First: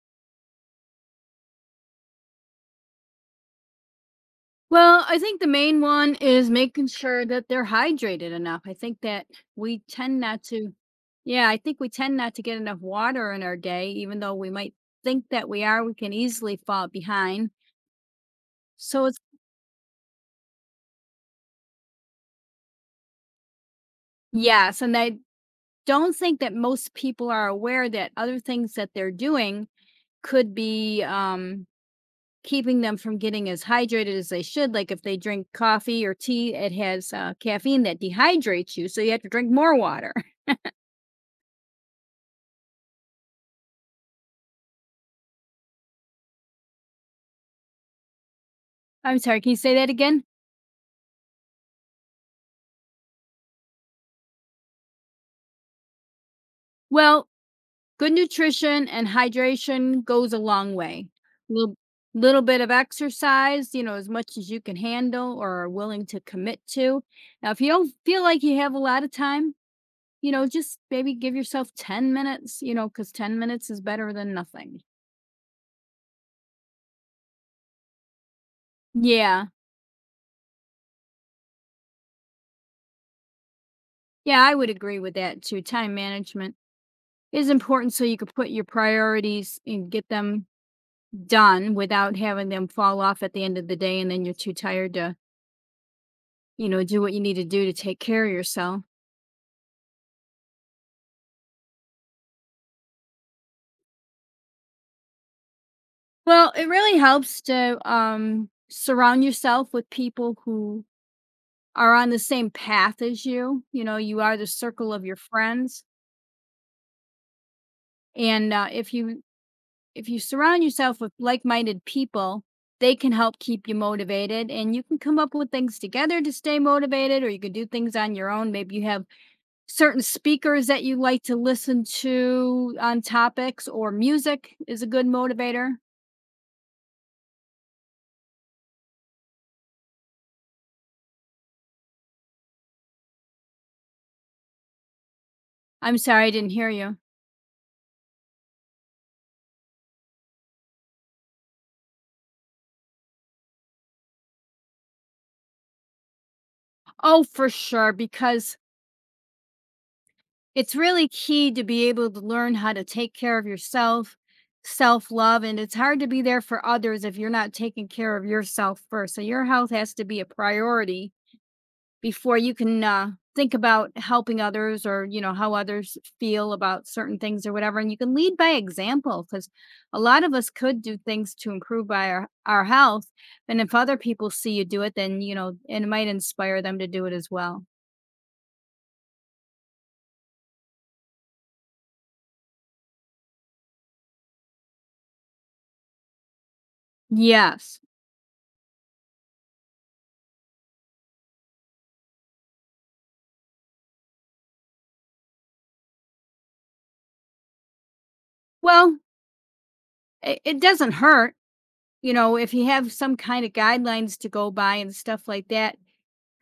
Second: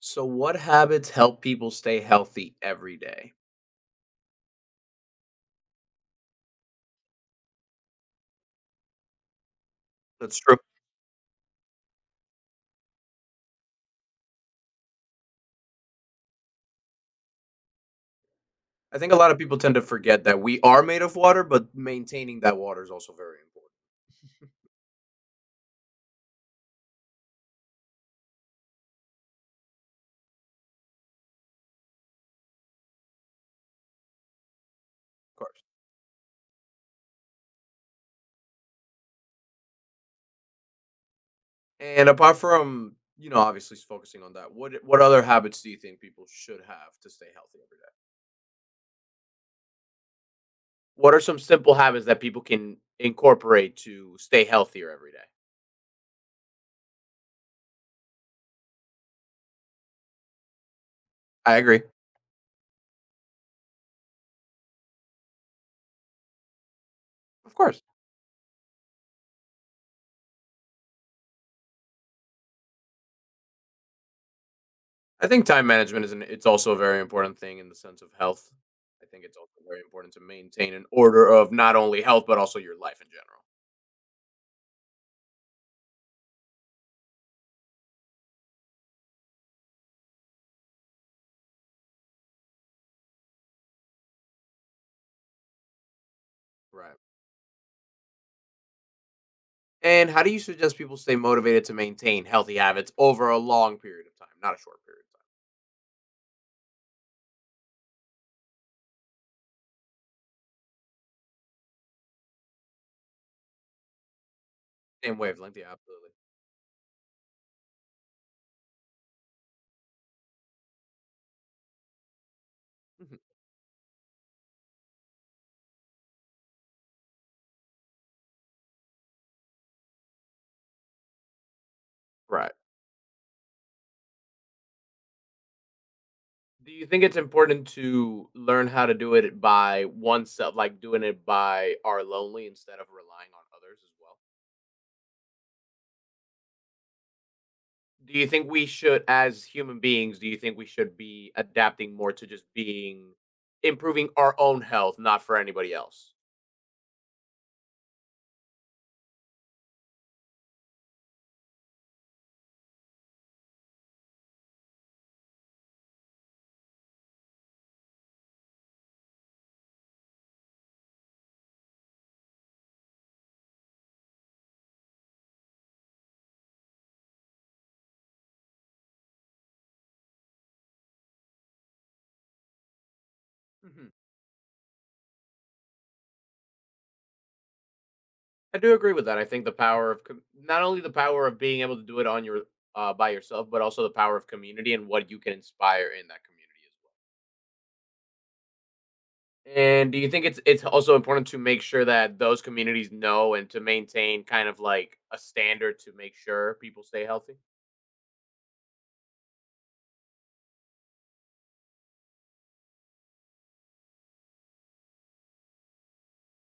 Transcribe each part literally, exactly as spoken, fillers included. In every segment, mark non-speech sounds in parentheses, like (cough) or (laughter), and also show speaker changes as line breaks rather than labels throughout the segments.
So, what habits help people stay healthy every day?
Well, I think the main one is making sure that they're hydrated enough. I think that we tend
That's
not
true.
to, yeah, I think we tend not to get enough water in our day, even though we might think that we are, we can easily fall behind.
I
So
think a
it's,
lot of people tend to forget that we are made of water, but maintaining that water is also very important,
yes. And I don't think that most people are aware that other things that they're doing could be um, keeping them from getting as hydrated as they should. Like if they
of
drink
course.
coffee or tea, it has uh, caffeine that dehydrates you. So you have to drink more water.
And apart from, you know, obviously focusing on that, what what other habits do you think people should have to stay healthy every day?
I'm sorry, can you say that again?
What are some simple habits that people can incorporate to stay healthier every day?
Well, good nutrition and hydration goes a long way.
I
Little
agree.
little bit of exercise, you know, as much as you can handle or are willing to commit to. Now,
Of
if you
course.
don't feel like you have a lot of time, you know, just maybe give yourself ten minutes, you know, because ten minutes is better than nothing.
I think time management is an it's also a very important thing in the sense of health. I think it's
Yeah.
also very important to maintain an order of not only health but also your life in general.
Yeah, I would agree with that too. Time management is important so you could put your priorities and get them done without having them fall off at the end of the day and then you're too tired to you know,
Right.
do what you need to do to take care of yourself.
And how do you suggest people stay motivated to maintain healthy habits over a long period of time, not a short period of
Well, it really helps to um, surround yourself with people who are on the same path as you. You know, you are the circle of
time?
your
Same wavelength, yeah,
friends,
absolutely.
and uh, if you if you surround yourself with like-minded people, they can
Mhm.
help keep you motivated, and you can come up with things together to stay motivated, or you can do things on your own. Maybe you have certain speakers that you like to listen
Right.
to on topics, or music is a good motivator.
Do you think it's important to learn how to do it by oneself, like doing it by our lonely instead of relying on others as well?
I'm sorry, I didn't hear you.
Do you think we should as human beings, do you think we should be adapting more to just being improving our own health, not for anybody else?
Oh, for sure, because it's really key to be able to learn how to take care of yourself, self love, and it's hard to be there for others if you're not taking care of yourself first. So, your health has to be a priority before you can uh, think about helping others or, you know, how others feel about certain things or whatever. And you can lead by example because a lot of us could do things to improve by our, our health. And if
Mhm.
other people see you do it, then, you know, and it might inspire them to do it as well.
I do agree with that. I think the power of com not only the power of being able to do it on your uh, by yourself, but also the power of community and what you can inspire in that community as well.
Yes.
And do you think it's it's also important to make sure that those communities know and to maintain kind of like a standard to make sure people stay healthy?
Well, it, it doesn't hurt, you know, if you have some kind of guidelines to go by and stuff like that.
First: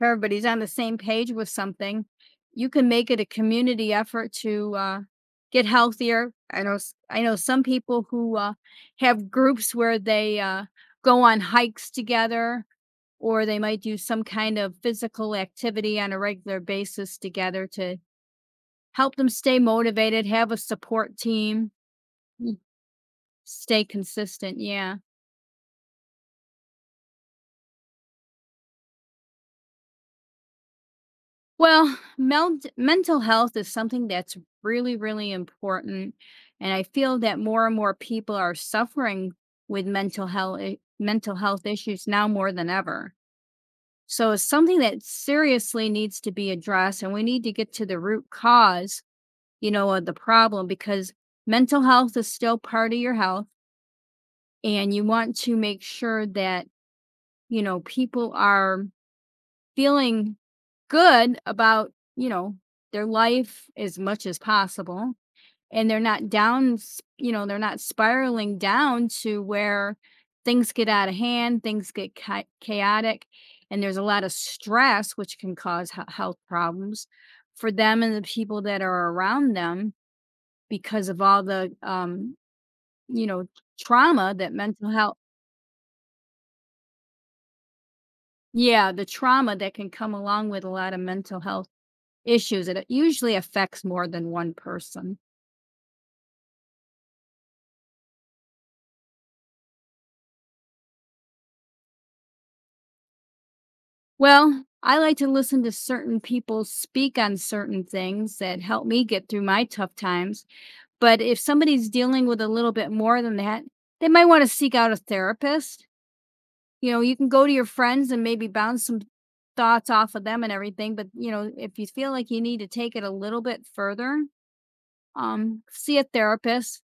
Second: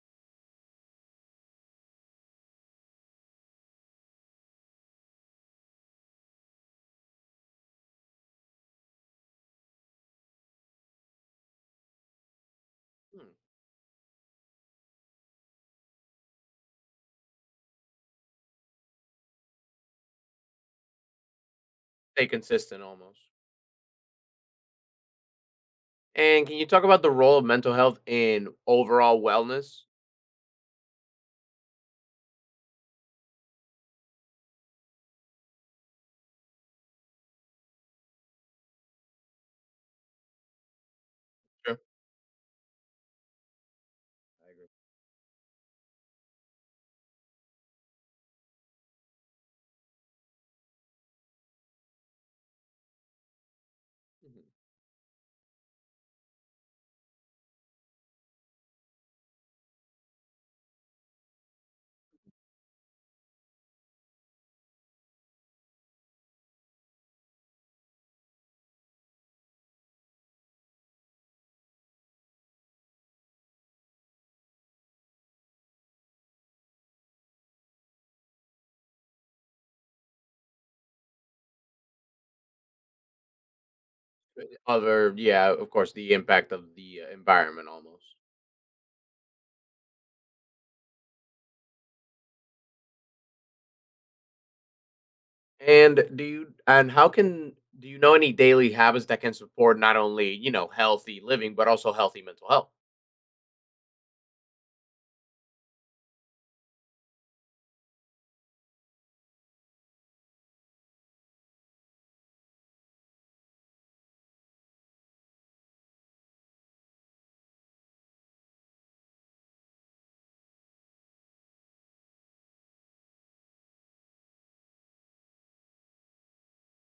If everybody's on the same page with something, you can make it a community effort to uh, get healthier. I know, s- I know some people who uh, have groups where they uh, go on hikes together,
Hmm.
or they might do some kind of physical activity on a regular basis together to help them stay motivated, have a support team.
Stay consistent almost.
Stay consistent, yeah.
And can you talk about the role of mental health in overall wellness?
Well, meld mental health is something that's really, really important, and I feel that more and more people are suffering with mental health mental health
Sure.
issues now more than ever. So it's
I agree.
something that seriously needs to be addressed, and we need to get to the root cause, you know, of the problem because mental health is still part of your health,
Mhm.
and you want to make sure that, you know, people are feeling good about, you know, their life as much as possible, and they're not down s you know, they're not spiraling down to where things get out of hand, things get cha chaotic, and there's a lot of stress, which can cause he health problems for them and the people that are around them because of all the, um, you know, trauma that mental
Other,
health.
yeah, of course, the impact of the uh, environment almost.
Yeah, the trauma that can come along with a lot of mental health issues, it usually affects more than one person.
And do you and how can do you know any daily habits that can support not only you know healthy living but also healthy mental health?
Well, I like to listen to certain people speak on certain things that help me get through my tough times. But if somebody's dealing with a little bit more than that, they might want to seek out a therapist. You know, you can go to your friends and maybe bounce some thoughts off of them and everything. But, you know, if you feel like you need to take it a little bit further, um, see a therapist.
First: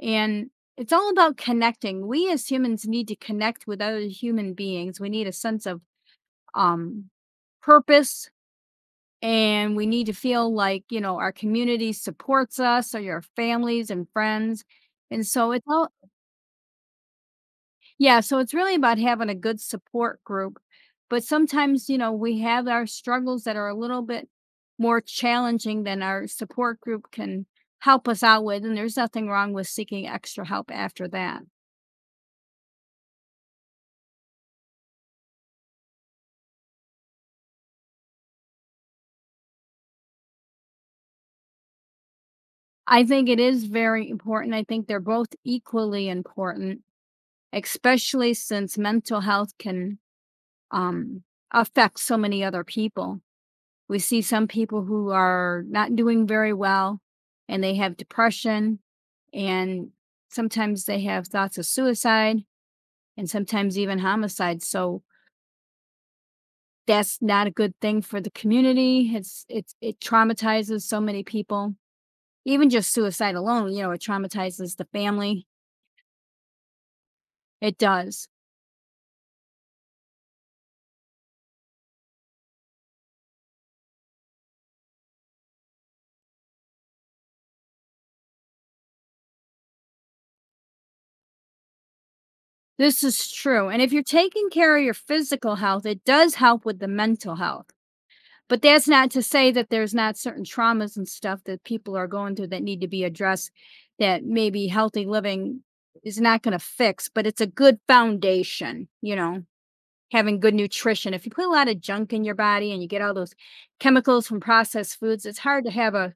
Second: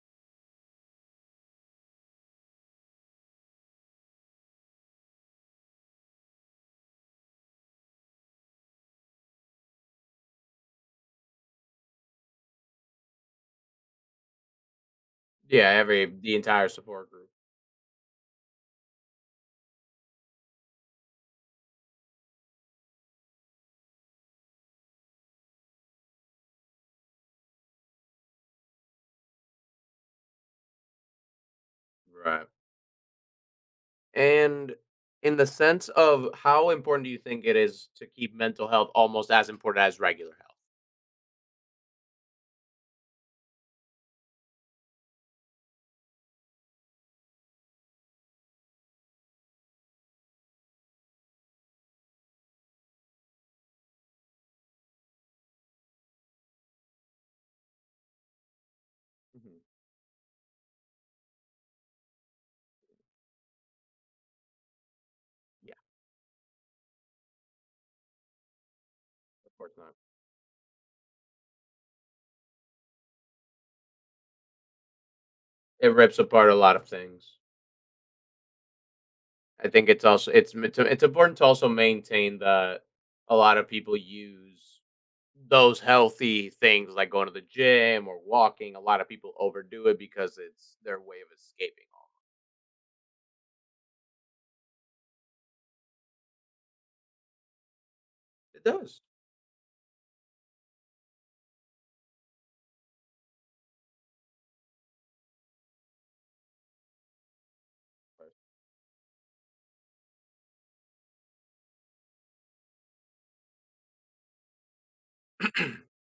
And it's all about connecting. We as humans need to connect with other human beings. We need a sense of um purpose and we need to feel like, you know, our community supports us or your families and friends. And so it's
Yeah,
all
every the entire support group.
yeah, so it's really about having a good support group. But sometimes, you know, we have our struggles that are a little bit more challenging than our support group can help us out with and there's nothing wrong with seeking extra help after that.
Right. And in the sense of how important do you think it is to keep mental health almost as important as regular
I think it is very important. I think they're both equally important, especially since mental health can um, affect so many other people. We see some people who are not doing very well and they have depression,
health? Mhm.
and sometimes they have thoughts of suicide and sometimes even homicide. So
Yeah,
that's not a good thing for the community. It's,
of course
it's
not.
it traumatizes so many people. Even just suicide alone, you know, it traumatizes the family.
It rips apart a lot of things.
It does.
I think it's also it's m- it's it's important to also maintain that a lot of people use those healthy things like going to the gym or walking. A lot of people overdo it because it's their way of escaping all.
This is true. And if you're taking care of your physical health, it does help with the mental health. But
It
that's
does.
not to say that there's not certain traumas and stuff that people are going through that need to be addressed that maybe healthy living is not going to fix, but it's a good foundation, you know, having good nutrition. If you put a lot of junk in your body and you get all those chemicals from processed foods, it's hard to have a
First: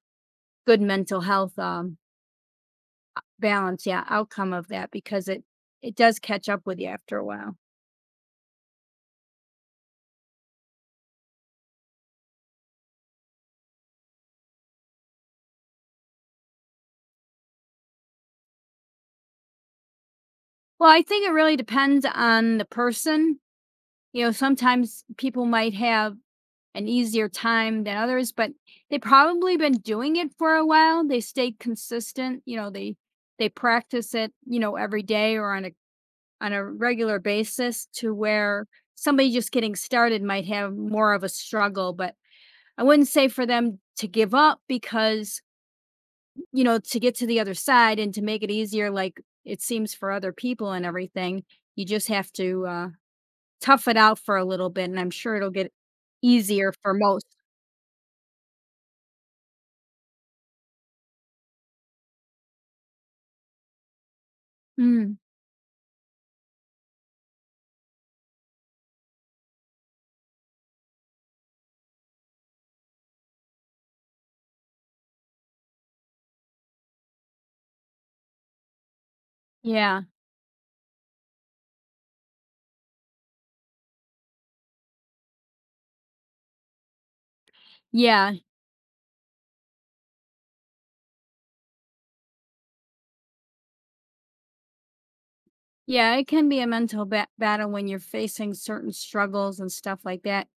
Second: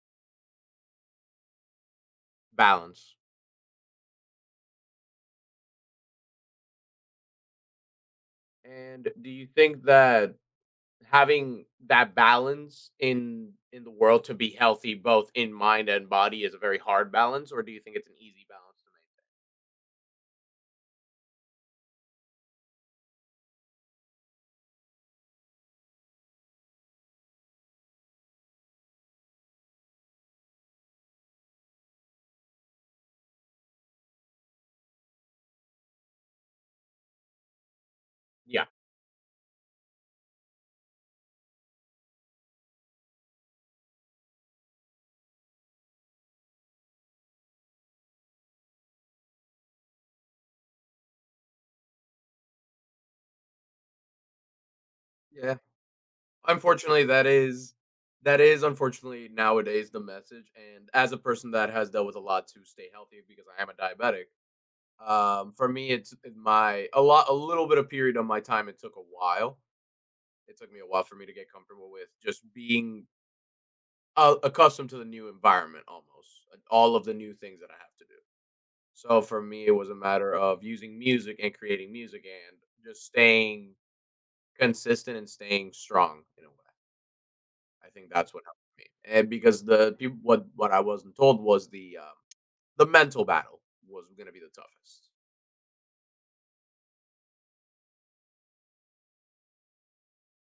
good mental health um,
(clears throat) Balance.
balance, yeah, outcome of that because it it does catch up with you after a while.
And do you think that having that balance in in the world to be healthy both in mind and body is a very hard balance or do you think it's an easy balance to
Well, I think it really depends on the person. You know, sometimes people might have an easier time than others, but they probably been doing it for a while. They stay consistent. You know, they they practice it. You know, every day or on a on a regular basis to where
make?
somebody just getting started might have more of a struggle. But I wouldn't say for them to give up because you know to get to the other side and to make it easier, like it seems for other people and everything. You just have to uh, tough it out for a little bit, and I'm sure it'll
Yeah.
get easier for
Unfortunately, that
most.
is that is unfortunately nowadays the message, and as a person that has dealt with a lot to stay healthy because I am a diabetic,
Mm,
um, for me it's my a lot a little bit of period of my time. It took a while. It took me a while for me to get comfortable with just being uh, accustomed to the new environment, almost and all of the new things that I have to do. So for me, it was a
yeah,
matter of using music and creating music and just staying consistent and staying strong in a way. I think
yeah,
that's what helped me, and because the peop what what I wasn't told was the, um, the mental battle was gonna be the toughest.
yeah, it can be a mental ba battle when you're facing certain struggles and stuff like that,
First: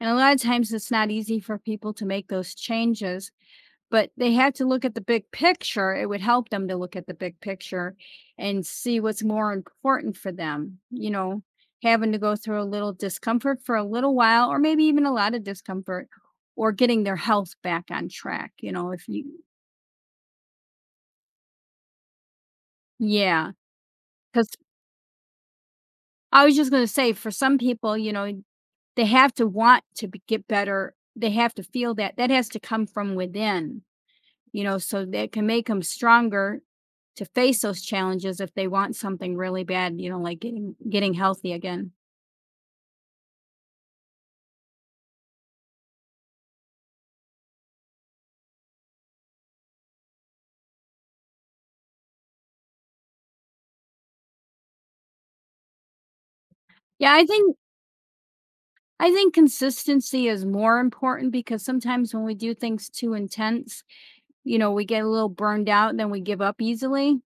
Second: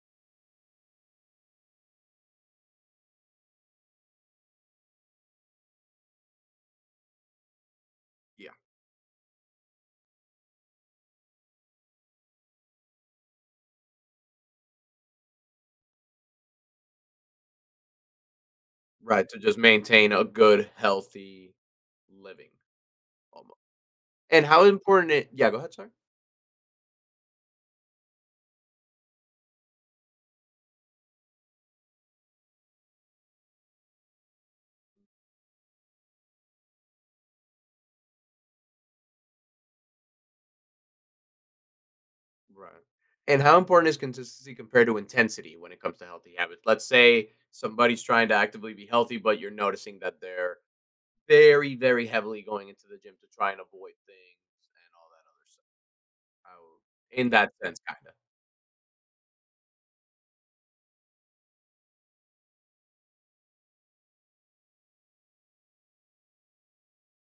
and a lot of times it's not easy for people to make those changes, but they have to look at the big picture, it would help them to look at the big picture
Yeah,
and see what's more important for them, you know? Having to go through a little discomfort for a little while or maybe even a lot of discomfort or getting their health back on track, you know, if
right, to
you
just maintain a good, healthy living
yeah,
almo and
because
how important it yeah, go ahead, sorry.
I was just gonna say, for some people, you know, they have to want to b get better. They have to feel that. That has to come from within, you know, so that can make them stronger to face those challenges if they want something really bad, you know, like getting getting healthy again.
Right, and how important is consistency compared to intensity when it comes to healthy habits? Let's say somebody's trying to actively be healthy, but you're noticing that they're very, very heavily going into the gym to try and avoid things and all that other stuff. How
Yeah, I
in that
think
sense, kinda.
I think consistency is more important because sometimes when we do things too intense, you know, we get a little burned out and then we give up easily.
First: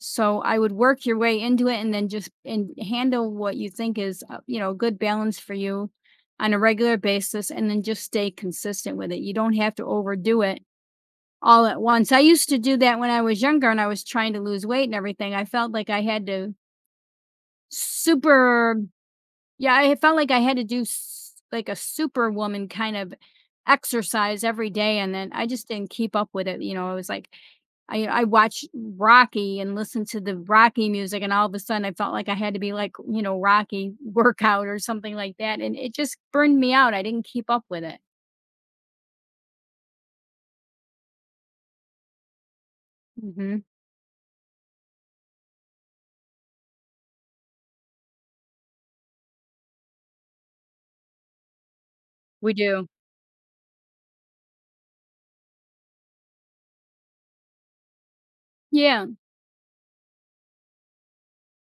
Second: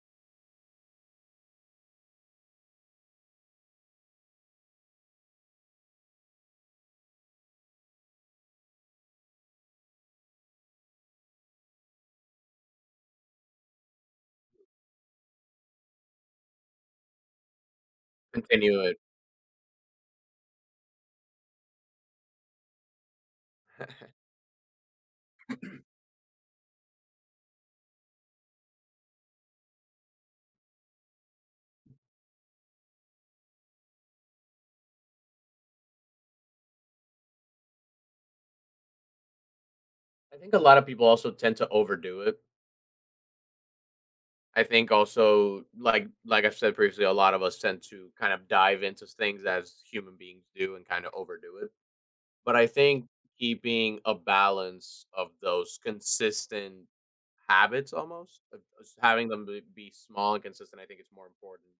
So I would work your way into it and then just and handle what you think is, uh, you know, a good balance for you on a regular basis and then just stay consistent with it. You don't have to overdo it all at once. I used to do that when I was younger and I was trying to lose weight and everything. I felt like I had to super
Continue it.
yeah, I felt like I had to do s- like a superwoman kind of exercise every day and then I just didn't keep up with it. You know, I was like I I watched Rocky and listened to the Rocky music, and all of a sudden I felt like I had to be like, you know, Rocky workout or something like that, and it just burned me out, I didn't keep up with it.
I think a lot of people also tend to overdo it.
Mhm.
I think also like like I've said previously, a lot of us tend to kind of dive into things as human beings do and kind of overdo it.
We
But I
do.
think keeping a balance of those consistent habits almost of- of
Yeah,
having them be be small and consistent. I think it's more important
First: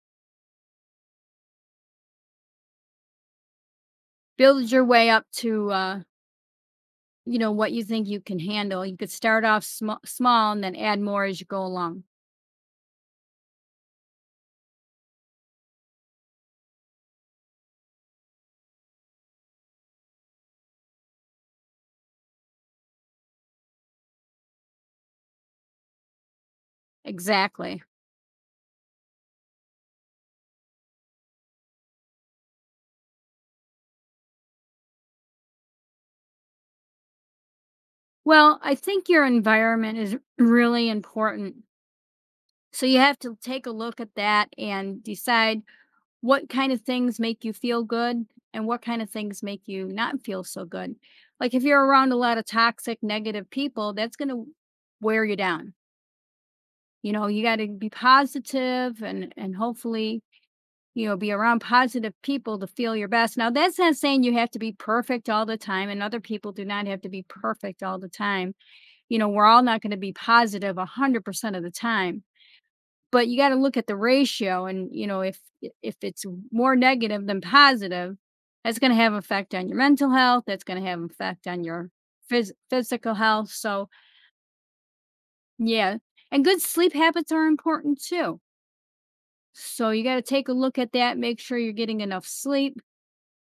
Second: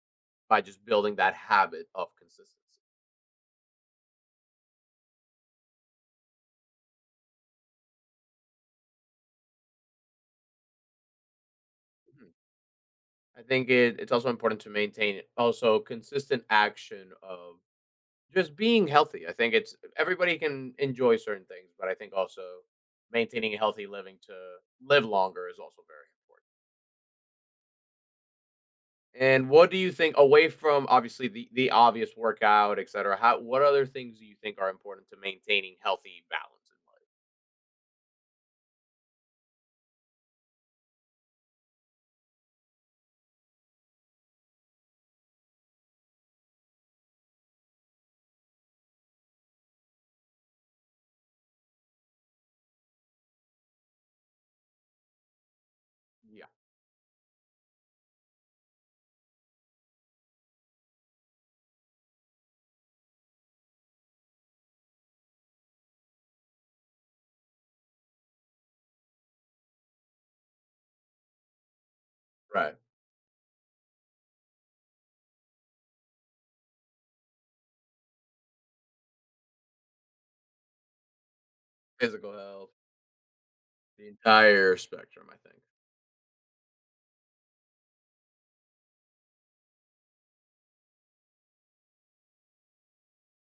by just building that habit of consistency.
build your way up to, uh, you know, what you think you can handle, you could start off sma small and then add more as you go along.
Mhm. I think it, it's also important to maintain also consistent action of just being healthy. I think it's everybody can enjoy certain things, but I think also maintaining a healthy living to live longer is also very important.
Exactly.
And what do you think away from obviously the, the obvious workout, et cetera, how what other things do you think are important to maintaining healthy balance
Well, I think your environment is really important, so you have to take a look at that and decide what kind of things make you feel good and what kind of things make you not feel so good. Like if you're around a lot of toxic, negative people, that's going to wear you down.
in life?
You know, you got to be positive and and hopefully, you know, be around positive people to feel your best. Now, that's not saying you have to be perfect all the time and other people do not have to be perfect all the time. You know, we're all not going to be positive one hundred percent of the time,
Yeah. Right.
but you gotta look at the ratio and, you know, if if it's more negative than positive, that's gonna have effect on your mental health, that's gonna have effect on your
Physical
phys
health,
physical health, so,
the entire spectrum, I think.
yeah. And good sleep habits are important too. So you gotta take a look at that, make sure you're getting enough sleep.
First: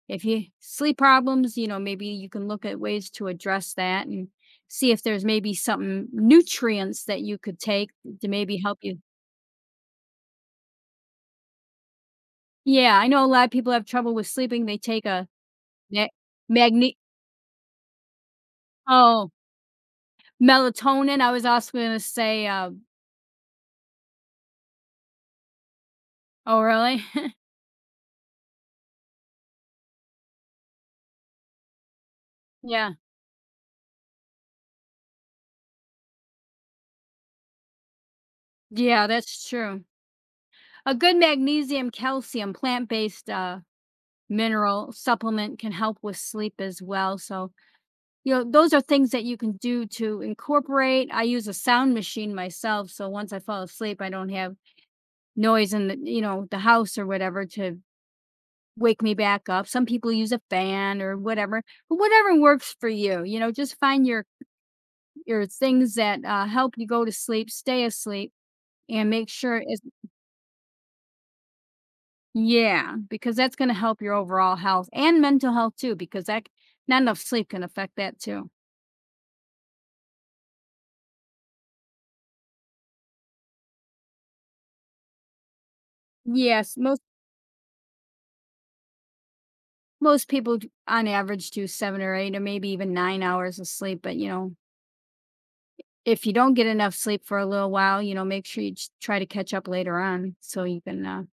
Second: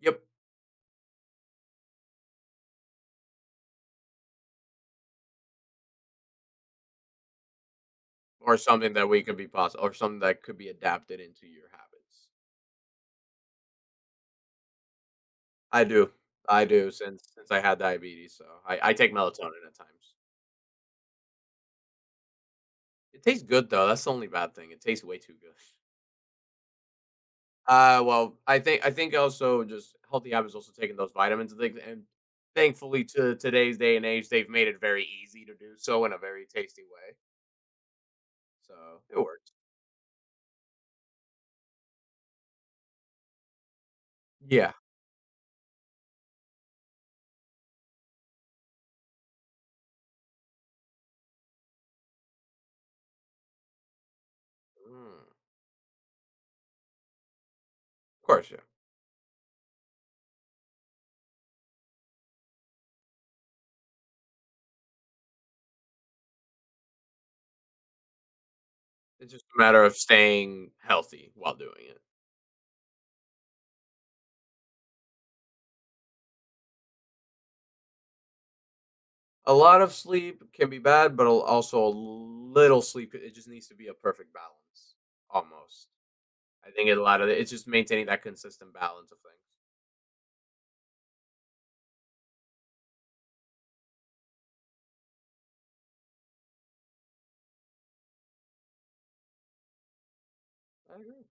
Yep.
If you sleep problems, you know, maybe you can look at ways to address that and see if there's maybe something nutrients that you could take to
Or
maybe help
something
you.
that we could be possible or something that could be adapted into your habits.
Yeah, I know a lot of people have trouble with sleeping, they take a
I
Ma
do. I do
magne
since since I had diabetes, so I, I take
oh,
melatonin at times.
melatonin, I was also gonna say, uh
It tastes good though. That's the only bad thing. It tastes way too good.
oh, really? (laughs)
Uh, well, I think I think also just healthy habits, also taking those vitamins and things, and
Yeah.
thankfully to today's day and age, they've made it very easy to do so in a very tasty way. So
Yeah,
it
that's
works.
true. A good magnesium, calcium, plant-based, uh,
Yeah.
mineral supplement can help with sleep as well, so, you know, those are things that you can do to incorporate. I use a sound machine myself, so once I fall asleep, I don't have
Mm, of
noise in the you know, the house or whatever to
course. Yeah,
wake me back up. Some people use a fan or whatever, but whatever works for you, you know, just find your your things that, uh, help you go to sleep, stay asleep, and make
it's just a
sure it's
matter of staying healthy while doing it.
yeah, because that's gonna help your overall health and mental health too, because that c- not enough sleep can affect that too.
A lot of sleep can be bad, but al- also a little sleep. It just needs to be a perfect balance, almost. I
Yes,
think a
most
lot of it, it's just maintaining that consistent balance of things.
most people d on average do seven or eight or maybe even nine hours of sleep, but, you know, if you don't get enough sleep for a little while, you know, make sure you ch try to catch up later on so you
I
can, uh,
agree.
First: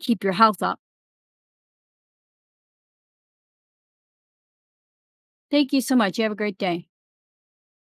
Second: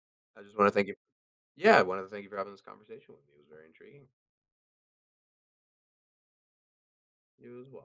keep your
I just
health
want to
up.
thank you. Yeah, I want to thank you for having this conversation with me. It was very intriguing.
Thank you so much. You have a great day.
You as well.